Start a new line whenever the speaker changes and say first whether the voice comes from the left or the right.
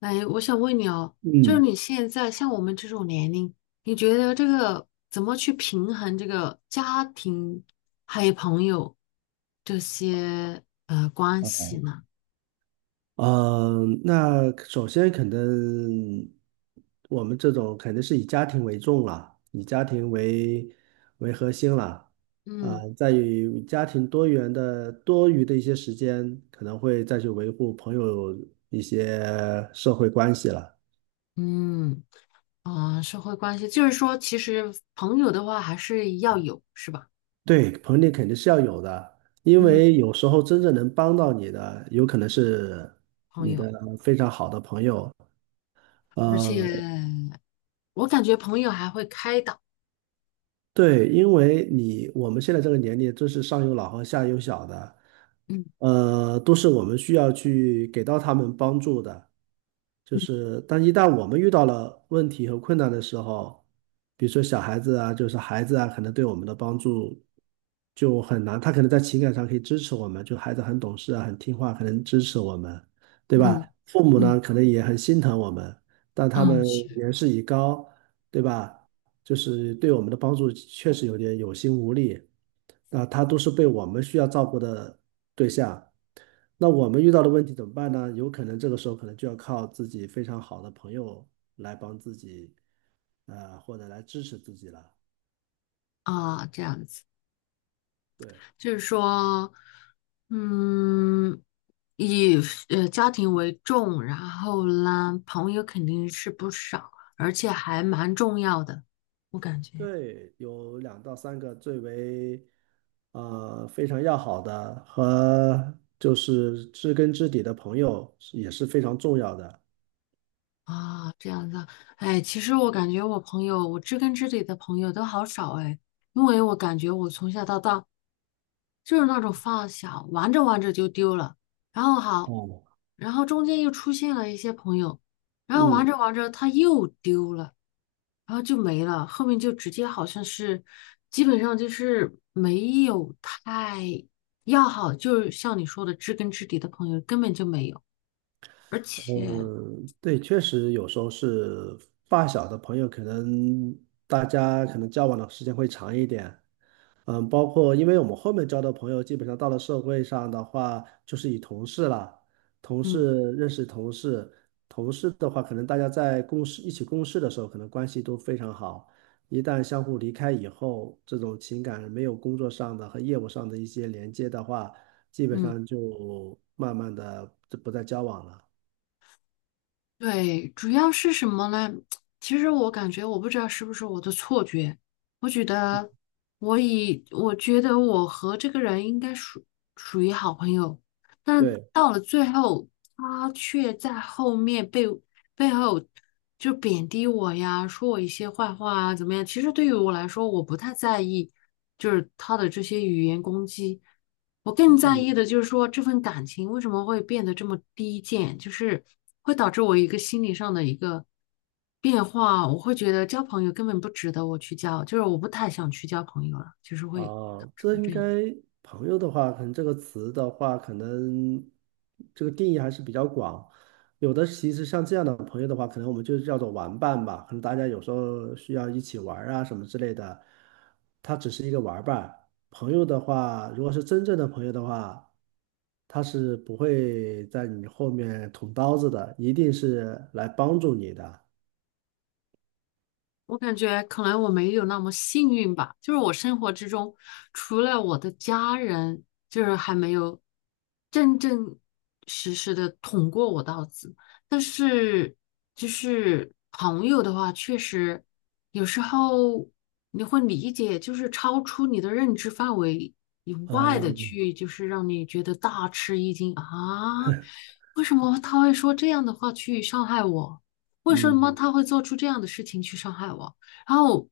left: 哎，我想问你哦，
right: 嗯。
left: 就是
right: 嗯
left: 你现在像我们这种年龄，你觉得这个怎么去平衡这个家庭还有朋友这些关系呢？
right: 那首先肯定，我们这种肯定是以家庭为重了，以家庭为核心了。
left: 嗯。
right: 在于家庭多元的多余的一些时间，可能会再去维护朋友一些社会关系了。
left: 嗯。啊，社会关系，就是说，其实朋友的话还是要有，是吧？
right: 对，朋友肯定是要有的，因
left: 嗯，
right: 为有时候真正能帮到你的，有可能是
left: 朋
right: 你
left: 友，
right: 的非常好的朋友。
left: 而且
right: 呃。
left: 我感觉朋友还会开导，
right: 对，因为我们现在这个年龄，真是上有老和下有小的，
left: 嗯。
right: 呃，都是我们需要去给到他们帮助的。就
left: 嗯。
right: 是，但一旦我们遇到了问题和困难的时候，比如说小孩子啊，就是孩子啊，可能对我们的帮助就很难。他可能在情感上可以支持我们，就孩子很懂事啊，很听话，可能支持我们，对吧？
left: 嗯。
right: 父母呢，
left: 嗯，
right: 可能也很心疼我们，但他
left: 嗯
right: 们
left: 是。
right: 年事已高，对吧？就是对我们的帮助确实有点有心无力。那他都是被我们需要照顾的对象，那我们遇到的问题怎么办呢？有可能这个时候可能就要靠自己非常好的朋友来帮自己，或者来支持自己了。
left: 啊，这样子。
right: 对
left: 就是说，嗯，以家庭为重，然后呢，朋友肯定是不少，而且还蛮重要的，我感觉。
right: 对，有两到三个最为非常要好的和就是知根知底的朋友是也是非常重要的。
left: 啊，这样子啊。哎，其实我感觉我朋友，我知根知底的朋友都好少哎，因为我感觉我从小到大就是那种发小，玩着玩着就丢了，然后好，
right: 哦，
left: 然后中间又出现了一些朋友，然后玩
right: 嗯。
left: 着玩着他又丢了。然后就没了，后面就直接好像是，基本上就是没有太要好，就是像你说的知根知底的朋友根本就没有，而且，
right: 嗯，对，确实有时候是发小的朋友，可能大家可能交往的时间会长一点。嗯，包括因为我们后面交的朋友，基本上到了社会上的话，就是以同事了，同
left: 嗯。
right: 事认识同事，同事的话，可能大家在一起共事的时候，可能关系都非常好。一旦相互离开以后，这种情感没有工作上的和业务上的一些连接的话，基本
left: 嗯，
right: 上就慢慢的就不再交往了。
left: 对，主要是什么呢？其实我感觉我不知道是不是我的错觉，我觉得我觉得我和这个人应该属于好朋友，但
right: 对。
left: 到了最后，他却在后面被。背后就贬低我呀，说我一些坏话啊，怎么样？其实对于我来说，我不太在意，就是他的这些语言攻击，我更
right: 嗯
left: 在
right: 嗯，
left: 意的就是说这份感情为什么会变得这么低贱，就是会导致我一个心理上的一个变化，我会觉得交朋友根本不值得我去交，就是我不太想去交朋友了，就是会导致
right: 这
left: 我
right: 应
left: 这
right: 该
left: 样。
right: 朋友的话，可能这个词的话，可能这个定义还是比较广。有的其实像这样的朋友的话，可能我们就叫做玩伴吧，可能大家有时候需要一起玩儿啊什么之类的。他只是一个玩伴，朋友的话，如果是真正的朋友的话，他是不会在你后面捅刀子的，一定是来帮助你的。
left: 我感觉可能我没有那么幸运吧，就是我生活之中，除了我的家人，就是还没有真正实实的捅过我刀子。但是就是朋友的话，确实有时候你会理解，就是超出你的认知范围以外的
right: 嗯
left: 去，就是让你觉得大吃一惊啊，为什么他会说这样的话去伤害我？为什么
right: 嗯，
left: 他会做出这样的事情去伤害我？然后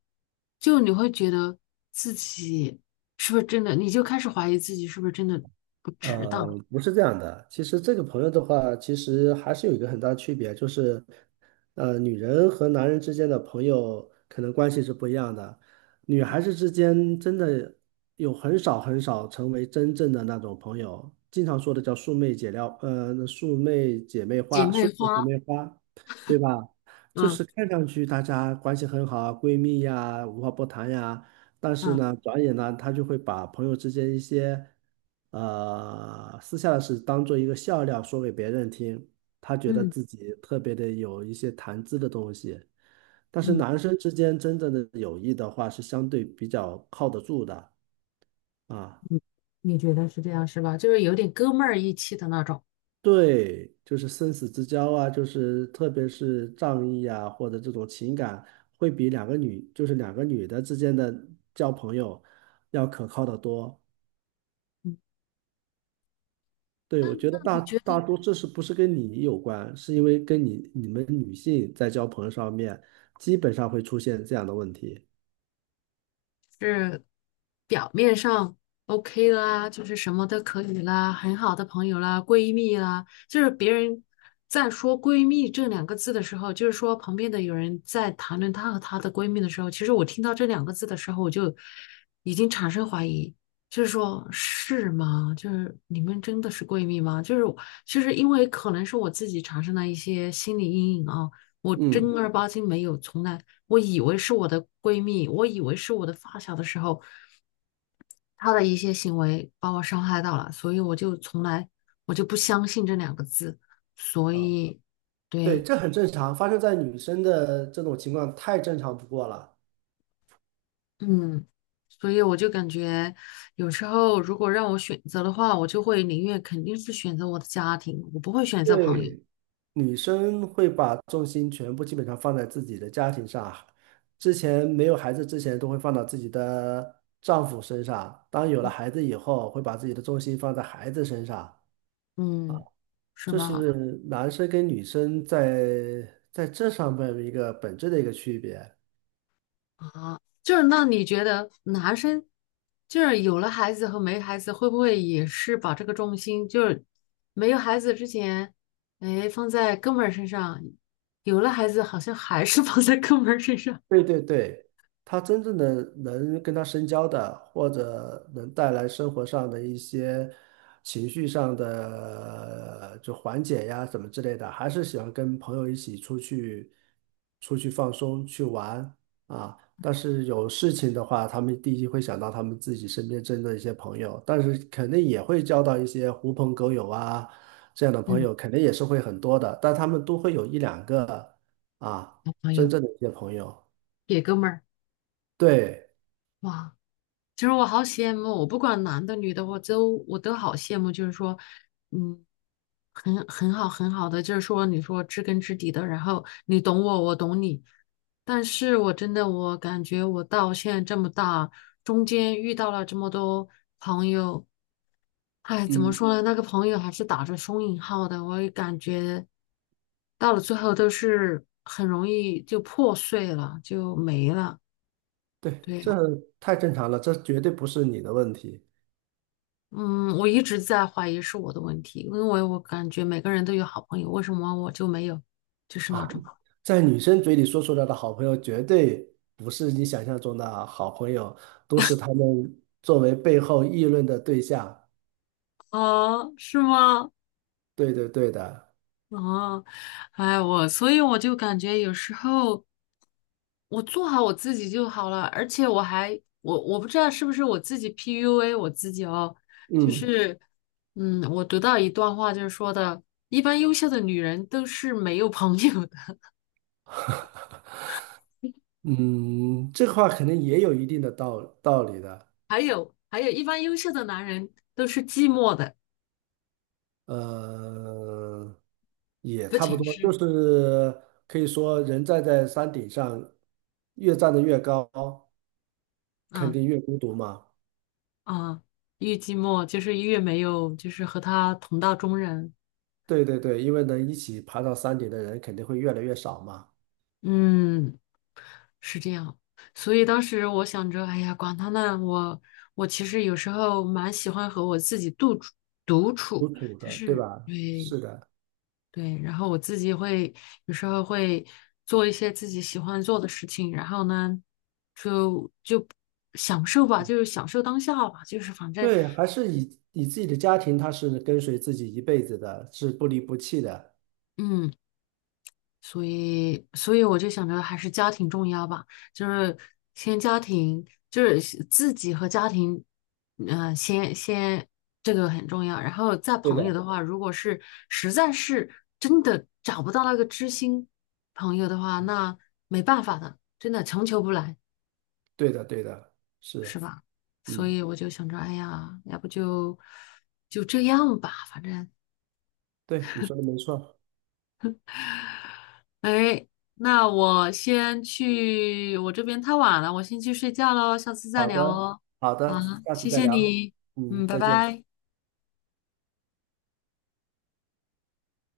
left: 就你会觉得自己是不是真的，你就开始怀疑自己是不是真的不值
right: 呃，
left: 得。
right: 不是这样的。其实这个朋友的话，其实还是有一个很大的区别，就是，呃，女人和男人之间的朋友可能关系是不一样的。女孩子之间真的有很少很少成为真正的那种朋友，经常说的叫“素昧姐撩”，呃，“素昧姐妹
left: 姐
right: 花”，
left: 妹
right: “素昧姐
left: 花，
right: 妹花”，对吧？就是
left: 嗯。
right: 看上去大家关系很好啊，闺蜜呀，无话不谈呀，但是
left: 嗯。
right: 呢，转眼呢，他就会把朋友之间一些私下的事当做一个笑料说给别人听，他觉得
left: 嗯。
right: 自己特别的有一些谈资的东西。但是
left: 嗯。
right: 男生之间真正的友谊的话，是相对比较靠得住的啊。
left: 嗯，你觉得是这样是吧？就是有点哥们儿义气的那种。
right: 对，就是生死之交啊，就是特别是仗义啊，或者这种情感，会比两个女，就是两个女的之间的交朋友要可靠的多。
left: 嗯，
right: 对，
left: 那
right: 我觉
left: 那
right: 得大
left: 你觉
right: 大
left: 得？
right: 多这是不是跟你有关，是因为你们女性在交朋友上面，基本上会出现这样的问题。
left: 是表面上 OK 啦，就是什么都可以啦，很好的朋友啦，闺蜜啦，就是别人在说闺蜜这两个字的时候，就是说旁边的有人在谈论她和她的闺蜜的时候，其实我听到这两个字的时候，我就已经产生怀疑，就是说是吗？就是你们真的是闺蜜吗？就是我就是因为可能是我自己产生了一些心理阴影啊，我正
right: 嗯，
left: 儿八经没有从来。我以为是我的闺蜜，我以为是我的发小的时候，她的一些行为把我伤害到了，所以我就从来我就不相信这两个字，所
right: 啊，
left: 以
right: 对，
left: 对，
right: 这很正常，发生在女生的这种情况太正常不过了。
left: 嗯，所以我就感觉有时候如果让我选择的话，我就会宁愿肯定是选择我的家庭，我不会选择朋友，
right: 对，女生会把重心全部基本上放在自己的家庭上，之前没有孩子之前都会放到自己的丈夫身上，当有了
left: 嗯。
right: 孩子以后，会把自己的重心放在孩子身上。
left: 嗯，是
right: 这
left: 吧？
right: 是男生跟女生在这上面一个本质的一个区别。
left: 啊，就是那你觉得男生就是有了孩子和没孩子，会不会也是把这个重心就是没有孩子之前，哎，放在哥们儿身上，有了孩子好像还是 放在哥们儿身上，
right: 对，他真正的能跟他深交的，或者能带来生活上的一些情绪上的就缓解呀什么之类的，还是喜欢跟朋友一起出去放松去玩啊。但是有事情的话，他们第一会想到他们自己身边真的一些朋友，但是肯定也会交到一些狐朋狗友啊这样的朋
left: 嗯，
right: 友，肯定也是会很多的，但他们都会有一两个啊
left: 男朋
right: 真
left: 友
right: 正的一些朋友。
left: 给哥们儿，
right: 对，
left: 哇。其实我好羡慕，我不管男的女的，我都好羡慕。就是说，嗯，很好很好的，就是说，你说知根知底的，然后你懂我，我懂你。但是我真的，我感觉我到现在这么大，中间遇到了这么多朋友，哎，怎么
right: 嗯，
left: 说呢？那个朋友还是打着双引号的，我也感觉到了最后都是很容易就破碎了，就没了。
right: 对，
left: 对，
right: 这太正常了，这绝对不是你的问题。
left: 嗯，我一直在怀疑是我的问题，因为我感觉每个人都有好朋友，为什么我就没有？就是那
right: 啊！
left: 种。
right: 在女生嘴里说出来的好朋友，绝对不是你想象中的好朋友，都是他们作为背后议论的对象。
left: 啊，是吗？
right: 对的，
left: 啊，哎，我所以我就感觉有时候我做好我自己就好了，而且我还我我不知道是不是我自己 PUA 我自己哦，就
right: 嗯
left: 是嗯，我读到一段话就是说的，一般优秀的女人都是没有朋友的，
right: 嗯，这话肯定也有一定的道理的，
left: 还有一般优秀的男人都是寂寞的，
right: 呃，也
left: 不
right: 差不
left: 仅
right: 多，就
left: 是。
right: 是可以说人站在山顶上，越站得越高，肯
left: 嗯，
right: 定越孤独嘛。
left: 啊，越寂寞就是越没有，就是和他同道中人。
right: 对，因为能一起爬到山顶的人肯定会越来越少嘛，
left: 嗯，是这样。所以当时我想着，哎呀，管他呢，我其实有时候蛮喜欢和我自己独
right: 有
left: 处，
right: 主
left: 就
right: 的，对
left: 是
right: 吧？
left: 对。
right: 是的，
left: 对，然后我自己会有时候会做一些自己喜欢做的事情，然后呢，就享受吧，就是享受当下吧，就是反正
right: 对，还是以自己的家庭，他是跟随自己一辈子的，是不离不弃的。
left: 嗯。所以我就想着还是家庭重要吧，就是先家庭，就是先自己和家庭，先这个很重要。然后再
right: 对的，
left: 朋友的话，如果是实在是真的找不到那个知心朋友的话，那没办法的，真的强求不来，
right: 对的，对的，
left: 是
right: 是，
left: 吧？所
right: 嗯，
left: 以我就想着，哎呀，要不就这样吧，反正。
right: 对，你说的没错。
left: o 那我先去，我这边太晚了，我先去睡觉喽，下次再
right: 好
left: 聊
right: 的，
left: 哦。
right: 好
left: 啊，
right: 的，下次
left: 谢
right: 再
left: 谢
right: 聊。
left: 你，嗯，
right: 嗯，
left: 拜
right: 再见。
left: 拜。